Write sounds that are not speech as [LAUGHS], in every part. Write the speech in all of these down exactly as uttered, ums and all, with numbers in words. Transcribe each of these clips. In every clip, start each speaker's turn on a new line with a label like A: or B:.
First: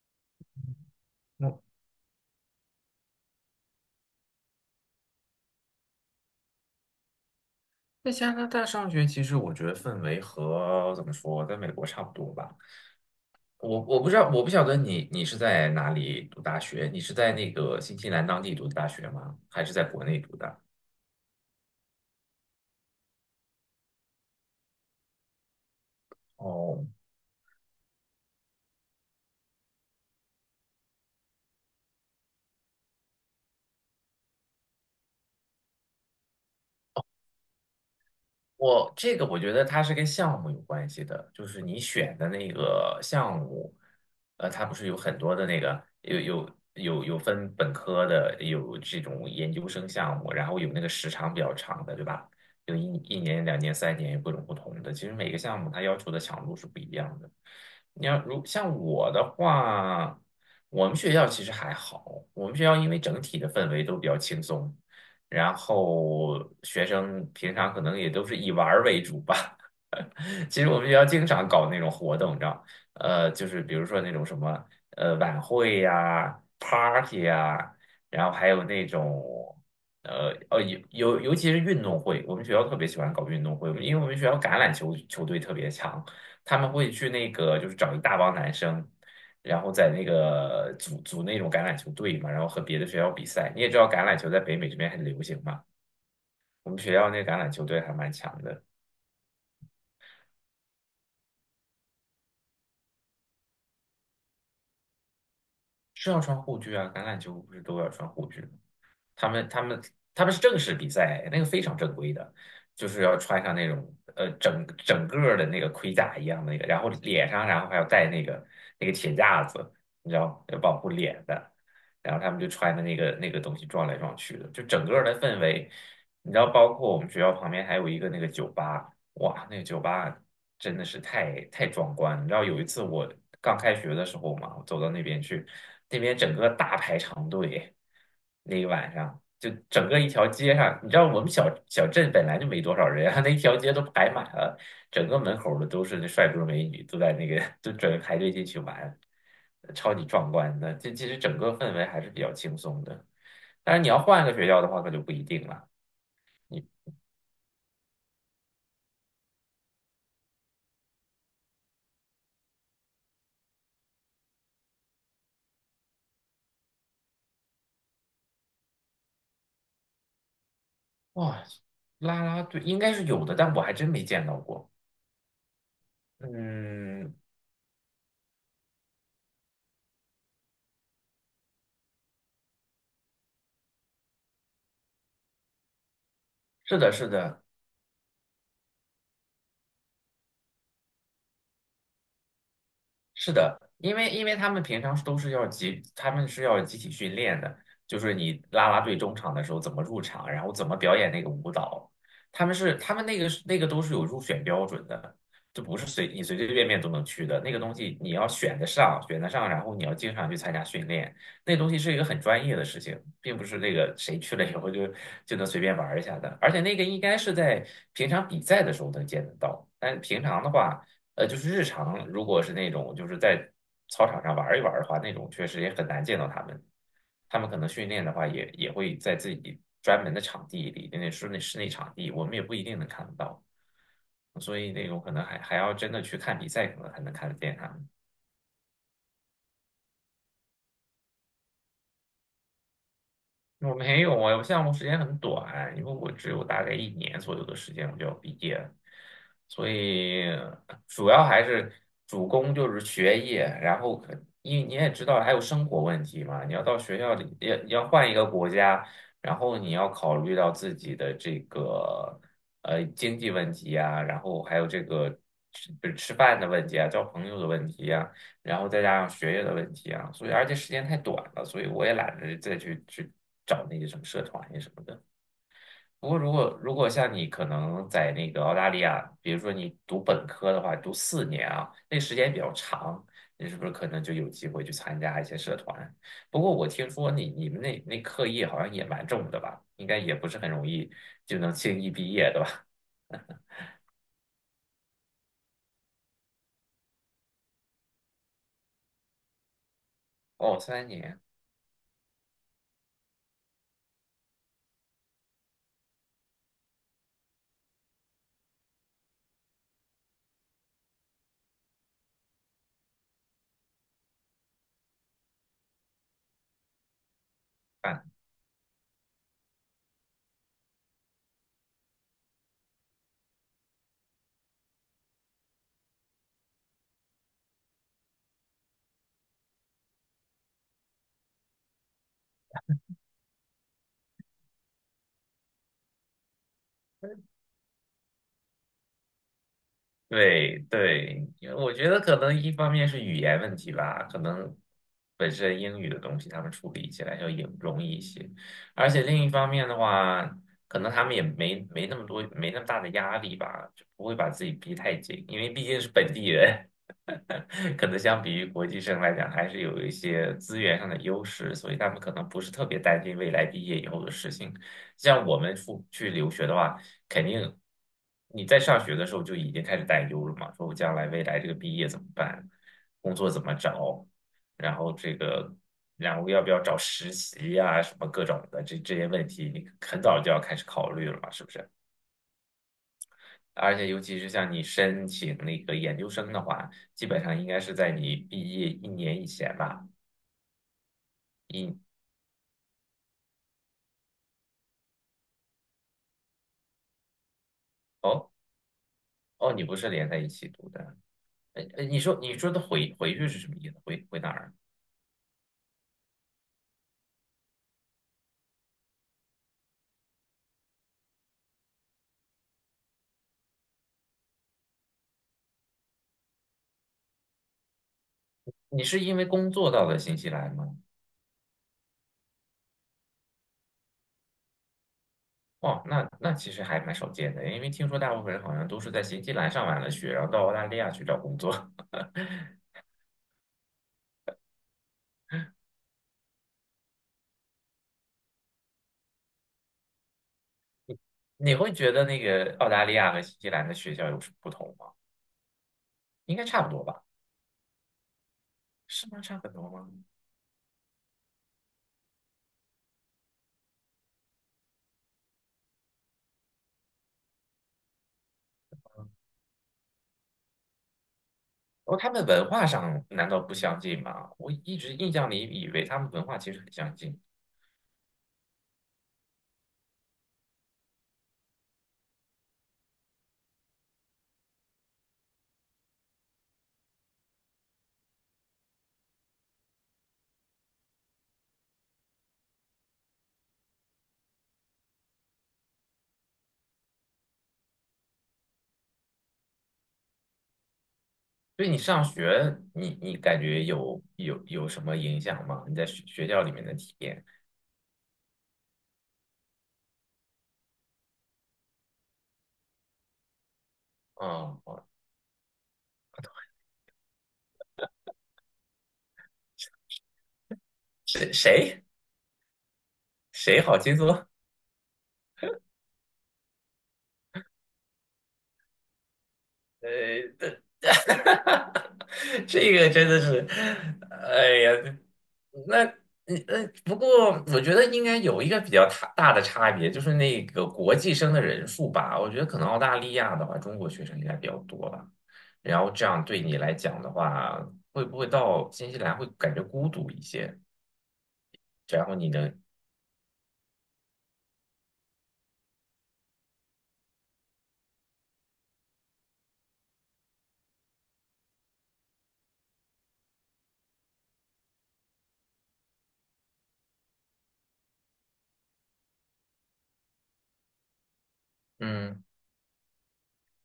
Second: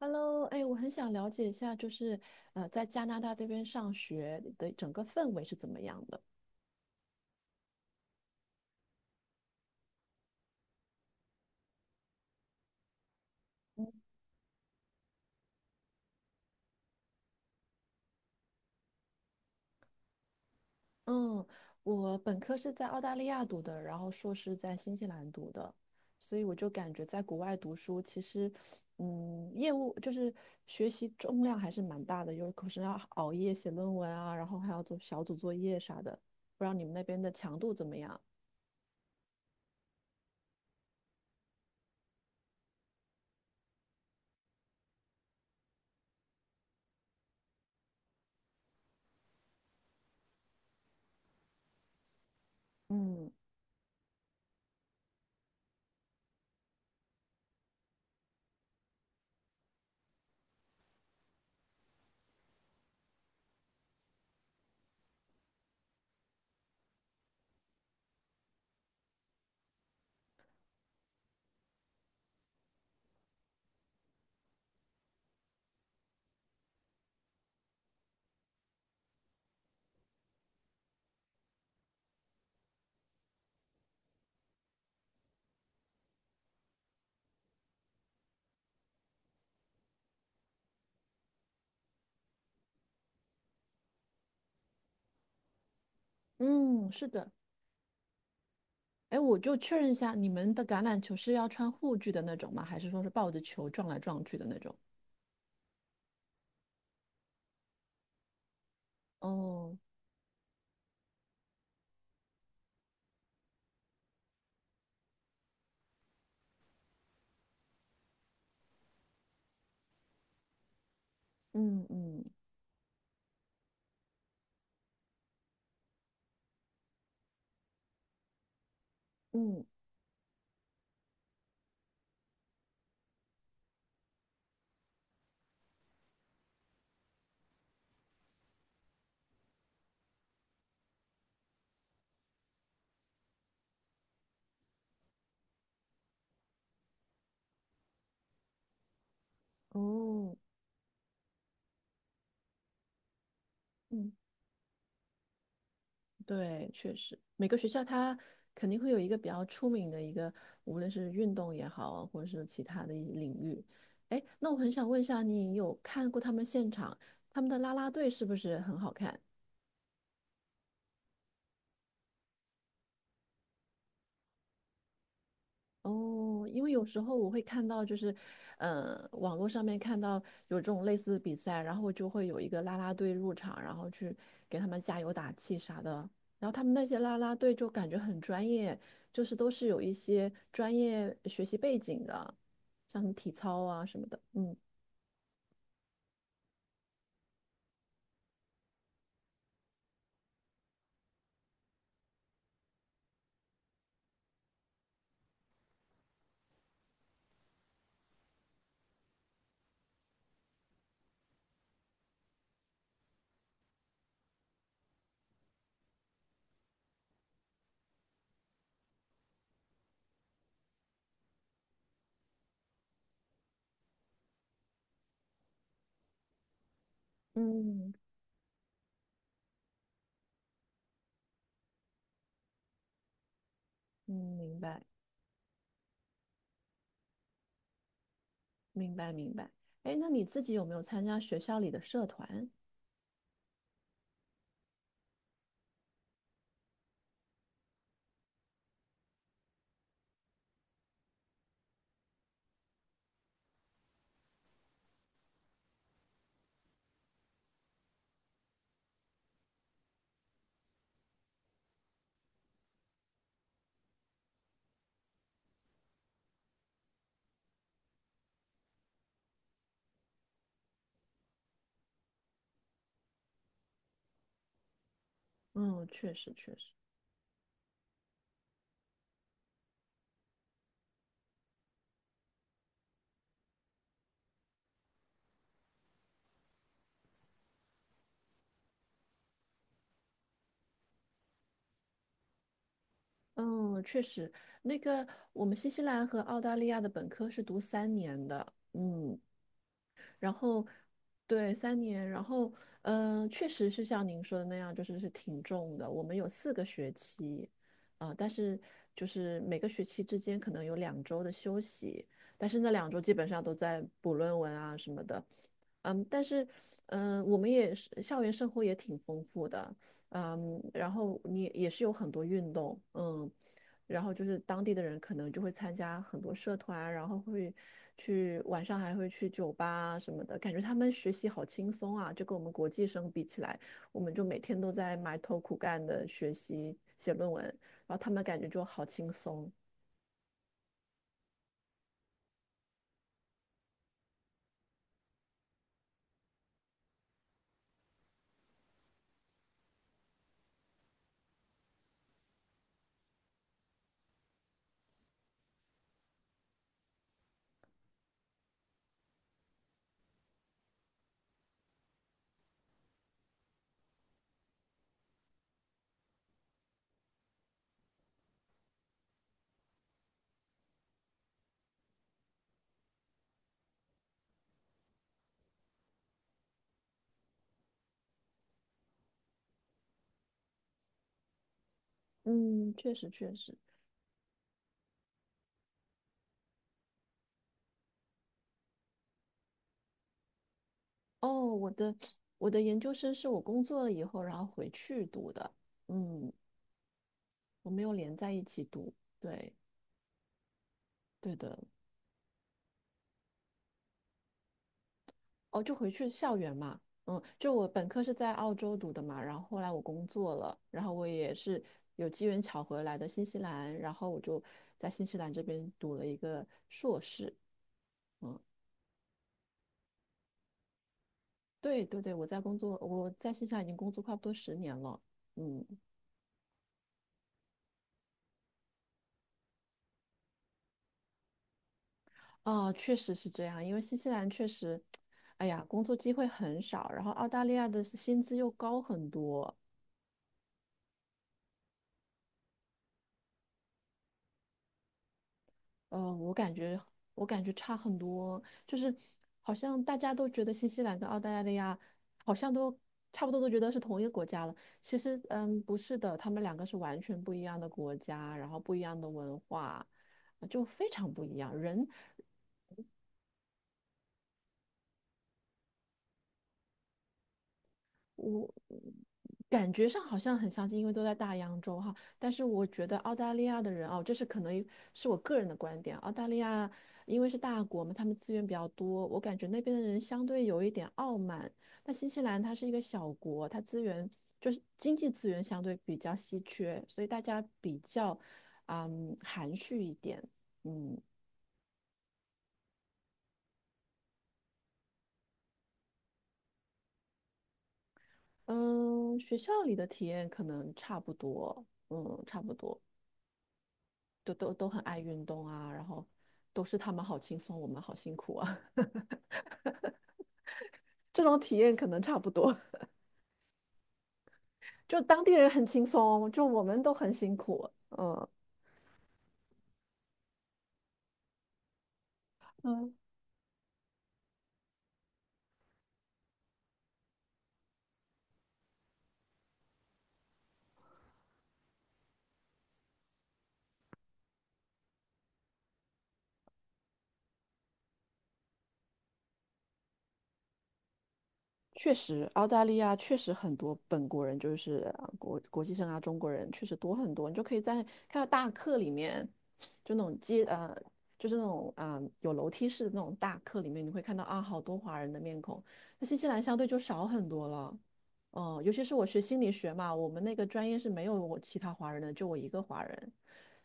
A: Hello，哎，我很想了解一
B: 嗯，
A: 下，就是呃，在加拿大这边上学的整个氛围是怎么样的？
B: 在加拿大上学，其实我觉得氛围和怎么说，在美国差不多吧。我我不知道，我不晓得你你是在哪里读大学？你是在那个新西兰当地读的大学吗？还是在国内读的？
A: 嗯，我本科是在澳大利亚读的，然后硕士在新西兰读的，所以我就
B: 哦，
A: 感觉在国外读书，其实，嗯，业务就是学习重量还是蛮大的，有可是要熬夜写论文啊，然后还要做小组作业啥的，不知道你们那边的强度怎么样？
B: 我这个我觉得它是跟项目有关系的，就是你选的那个项目，呃，它不是有很多的那个有有有有分本科的，有这种研究生项目，然后有那个时长比较长的，对吧？有一一
A: 嗯
B: 年、两年、三年，有各种不同的。其实每个项目它要求的强度是不一样的。你要如像我的话，我们学校其实还好，我们学校因为整体的氛围都比较轻松。然后学生平常可能也都是以玩儿为主吧。[LAUGHS] 其实我们学校经常搞那种活动，你知道，呃，就是比如说那种什么呃晚会呀、party 呀，然后还有那种呃哦尤尤尤其是运动会，我们学校特别喜欢搞运动会，因为我们学校橄榄球球队特别强，他们会去那个就是找一大帮男生。然后在那个组组那种橄榄球队嘛，然后和别的学校比赛。你也知道橄榄球在北美这边很流行嘛，我们
A: 嗯，
B: 学
A: 是
B: 校那
A: 的。
B: 橄榄球队还蛮强的。
A: 哎，我就确认一下，你们的橄榄球是要穿护具的那种吗？还是说是抱着球撞来撞去的那种？
B: 是要穿护具啊，橄榄球不是都要穿护具吗？他们他
A: 哦，
B: 们他们是正式比赛，那个非常正规的，就是要穿上那种呃整整个儿的那个盔甲一样的那个，然后脸上然后还要戴那个那个铁架子，你知道，要保护脸的。
A: 嗯
B: 然后
A: 嗯
B: 他们就穿的那个那个东西撞来撞去的，就整个儿的氛围，你知道，包括我们学校旁边还有一个那个酒吧。哇，那个
A: 嗯，
B: 酒吧真的是太太壮观了，你知道有一次我刚开学的时候嘛，我走到那边去，那边整个大排长队。那个晚上就整个一条街上，你知道我们小小镇本来就没多少人啊，[LAUGHS] 那一条街都排满了，整个门口儿的都是那帅哥美女，都在那个 [LAUGHS] 都准备排队进去玩，超级壮
A: 哦，
B: 观的。这其实整个氛围还是比较轻松的，但是你要
A: 嗯，
B: 换个学校的话，可就不一定了。
A: 对，确实，每个学校它肯定会有一个比较出名的一个，无论是运动也好，或者是其他的一领域。哎，那我很想问一下，你有看过他们现场，他们的啦啦队是不是很好看？
B: 哇，啦啦队应该是有的，但我还真没见到过。
A: 哦，因为有时
B: 嗯，
A: 候我会看到，就是，呃，网络上面看到有这种类似的比赛，然后就会有一个啦啦队入场，然后去给他们加油打气啥的。然后他们
B: 是
A: 那
B: 的，
A: 些
B: 是
A: 啦啦
B: 的，
A: 队就感觉很专业，就是都是有一些专业学习背景的，像什么体
B: 是的，
A: 操啊
B: 因
A: 什么
B: 为
A: 的。
B: 因为他
A: 嗯
B: 们平常都是要集，他们是要集体训练的，就是你啦啦队中场的时候怎么入场，然后怎么表演那个舞蹈，他们是他们那个是那个都是有入选标准的，就不是随你随随便便都能去的，那个东西你要选得上，选得上，然后你要经常去参加训练。那东西是一个很专业的事情，并不是那个谁去了以后就就能随便玩儿一下的，而且那个应该是在平常比赛的时候能见得到，但平常的话，呃，就是日常如果是那种就是在操场上玩儿一玩儿的话，那种确实也很难见到他们。他们可能训
A: 嗯
B: 练的话也，也会在自己专门的场地里，那室内室内场地，我们也不一定能看得到。
A: 嗯，
B: 所
A: 明
B: 以
A: 白
B: 那种可能还还要真的去看比赛，可能才能看得见他们。
A: 明白明白。哎，那你自己有没有参加学校里的社团？
B: 我没有啊，我项目时间很短，因为我只有大概一年左右的时间我就要毕业了，所以主要还是主攻就是学业，然后可因为你也知道还有生活问题嘛，你要到学校里要要换一个国家，然后你要考虑到自己的这个呃经济问题呀，然后还有这个吃吃饭的问题啊，交朋友的问题，然后再加上学业的问题啊，所以而且时间太短了，所以我也懒得再去去找那些什么社团呀什么的。
A: 嗯，
B: 不
A: 确
B: 过如
A: 实确
B: 果
A: 实。
B: 如果像你可能在那个澳大利亚，比如说你读本科的话，读四年啊，那时间比较长，你是不是可能就有机会去参加一些社团？不过我听说你你们那那课业好像也蛮重的吧，应该也不是很容易就能轻易毕业的吧？
A: 嗯，确实，那个我们新西兰和澳大利亚的本科是读三年的，嗯，然
B: 哦，
A: 后
B: 三年。
A: 对三年，然后嗯、呃确实是像您说的那样，就是是挺重的。我们有四个学期，啊、但是就是每个学期之间可能有两周的休息，但是那两周基本上都在补论文啊什么的，嗯，但是嗯、呃我们也是校园生活也挺丰富的，嗯，然后你也是有很多运动，嗯。然后就是当地的人可能就会参加很多社团啊，然后会去晚上还会去酒吧啊什么的，感觉他们学习好轻松啊，就跟我们国际生比起来，我们就每天都在埋头苦干的学习写论文，然后他们感觉就好轻松。
B: 对对，因为我觉得可能一方面是语言问题吧，可能本身英语的东西他们处理起来要也容易一些，而且另一方面的话，可能他们也没没那么多没那么大的压力吧，就不会把自己逼太紧，因为毕竟是本地人。[LAUGHS] 可能相比于国际生来讲，还是有一些资源上的优势，所以他们可能不是特别担心未来毕业以后的事情。像我们出去留学的话，肯定你在上学的时候就已经开始担忧了嘛，说我将来未来这个毕业怎么办，工作怎么找，然后这个，然后要不要找实习呀、什么各种的这这些问题，你很早就要开始考虑了嘛，是不是？
A: 嗯，确实确实。
B: 而且尤其是像你申请那个研究生的话，基本上应该是在你毕业一年以前吧，
A: 哦，我
B: 一
A: 的我的研究生是我工作了以后，然后回去读的。嗯，我没有连
B: 哦。
A: 在一起读。对
B: 哦，你不是连在一起读的。
A: 对的。
B: 呃，呃，你说你说的回回去是什么意思？回回哪儿？
A: 哦，就回去校园嘛，嗯，就我本科是在澳洲读的嘛，然后后来我工作了，然后我也是有机缘巧合来的新西兰，然后我就在新西兰这边读了一个硕士，嗯，
B: 你是因为工作到了新西兰吗？
A: 对对对，我在工作，我在新西兰已经工作差不多十年了，嗯，
B: 哦，那那其实还蛮少见的，因为听说大部分人好像都是在新西兰上完了学，然后到澳大利亚去找工作。[LAUGHS]
A: 啊，确实是这样，因为新西兰确实，哎呀，工作机会很少，然后澳大利亚的薪资又高很多，
B: 你会觉得那个澳大利亚和新西兰的学校有什么不同吗？
A: 呃，我
B: 应该
A: 感
B: 差不
A: 觉
B: 多吧？
A: 我感觉差很多，就是
B: 是吗？差很
A: 好
B: 多
A: 像
B: 吗？
A: 大家都觉得新西兰跟澳大利亚好像都差不多，都觉得是同一个国家了。其实，嗯，不是的，他们两个是完全不一样的国家，然后不一样的文化，呃就非常不一样。人
B: 哦，他们文化上难道不相近吗？我一直印象里以为他们文化其实很相近。
A: 我感觉上好像很相近，因为都在大洋洲哈。但是我觉得澳大利亚的人哦，这是可能是我个人的观点。澳大利亚因为是大国嘛，他们资源比较多，我感觉那边的人相对有一点傲慢。那新西兰它是一个小国，它资源就是经济资源相对比较稀缺，所以大家比较嗯含蓄一点。嗯
B: 对你上学，你你感觉有有有什么影响吗？你在学学校里面的体验？
A: 嗯，学校里的体验可能差不多，嗯，差不多。都都
B: 哦。
A: 都很
B: 哦，
A: 爱运动啊，然后都是他们好轻松，我们好辛苦啊，[LAUGHS] 这
B: 谁
A: 种体验
B: 谁
A: 可能差不多。
B: 谁好轻松？
A: 就当地人很轻松，就我们都很辛苦。嗯
B: 呃，[LAUGHS] 这个
A: 嗯，
B: 真的是，哎呀。那呃，不过我觉得应该有一个比较大大的差别，就是那个国际生的人数吧。我觉得可能澳大利亚的话，中国学生应该比较多吧。然后这样对你来讲的话，会不会到新西兰会感觉孤独一些？
A: 确
B: 然后
A: 实，
B: 你
A: 澳
B: 的，
A: 大利亚确实很多本国人，就是呃国国际生啊，中国人确实多很多。你就可以在看到大课里面，就那种街呃，就是那种啊、呃有楼梯式的那种大课里面，你会看到啊好多华人的面孔。那新西兰相对就少很多了，嗯、尤其是我学心理学嘛，我们那个专业是没有我其他华人的，
B: 嗯，
A: 就我一个华人，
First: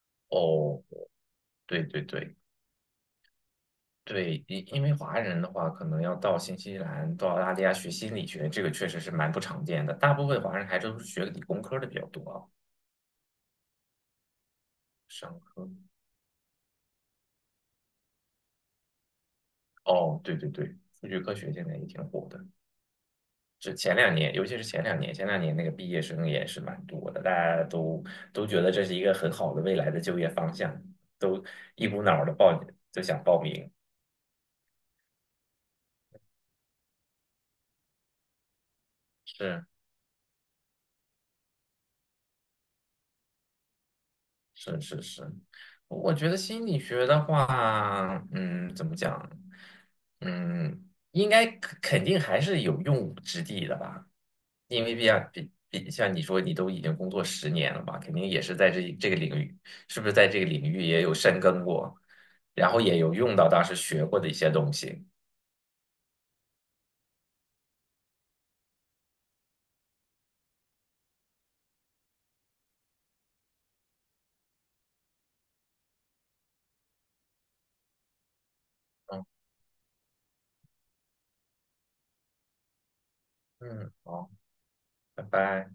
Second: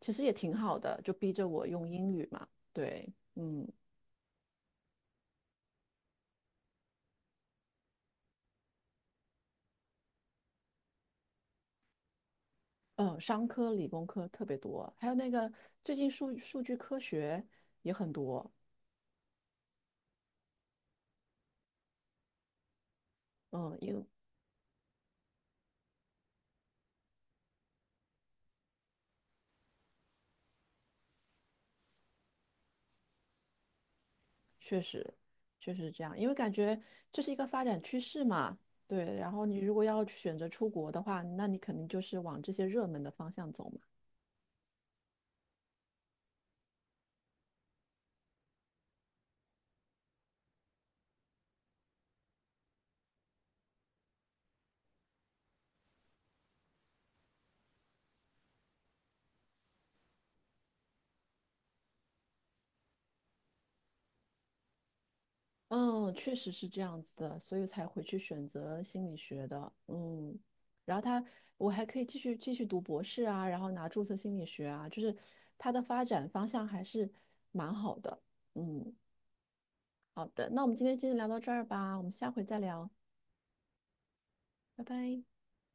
A: 其实也挺好
B: 哦，
A: 的，就逼着我
B: 对
A: 用
B: 对
A: 英语
B: 对。
A: 嘛，对，嗯。
B: 对，因因为华人的话，可能要到新西兰、到澳大利亚学心理学，这个确实是蛮不常见的。大部分华人还都是学理工科的比较多啊，
A: 嗯，商科、理工科特别多，还有那
B: 商
A: 个
B: 科。
A: 最近数数据科学也很多。
B: 哦，对对对，数据科学现在也挺火的。这
A: 嗯，因
B: 前
A: 为
B: 两年，尤其是前两年，前两年那个毕业生也是蛮多的，大家都都觉得这是一个很好的未来的就业方向，都一股脑的报，就想报名。
A: 确实确实是这样，因为感觉这是一个发展趋势嘛。对，然后你
B: 是，
A: 如果要选择出国的话，那你肯定就是往这些热门的方向走嘛。
B: 是是是，我觉得心理学的话，嗯，怎么讲，嗯，应该肯肯定还是有用武之地的吧，因为比竟比比像你说你都已经工作十年了吧，肯定也是在这这个领域，是不是在这个领域也有深耕过，然后也有用到当时学过的一些东西。
A: 嗯，确实是这样子的，所以才回去选择心理学的。嗯，然后他，我还可以继续继续读博士啊，然后拿注册心理学啊，就是它的发展方向还是蛮好的。嗯。
B: 嗯
A: 好的，那我们今天就聊到这儿吧，我们下回再聊，
B: 嗯，好，
A: 拜拜。
B: 拜拜。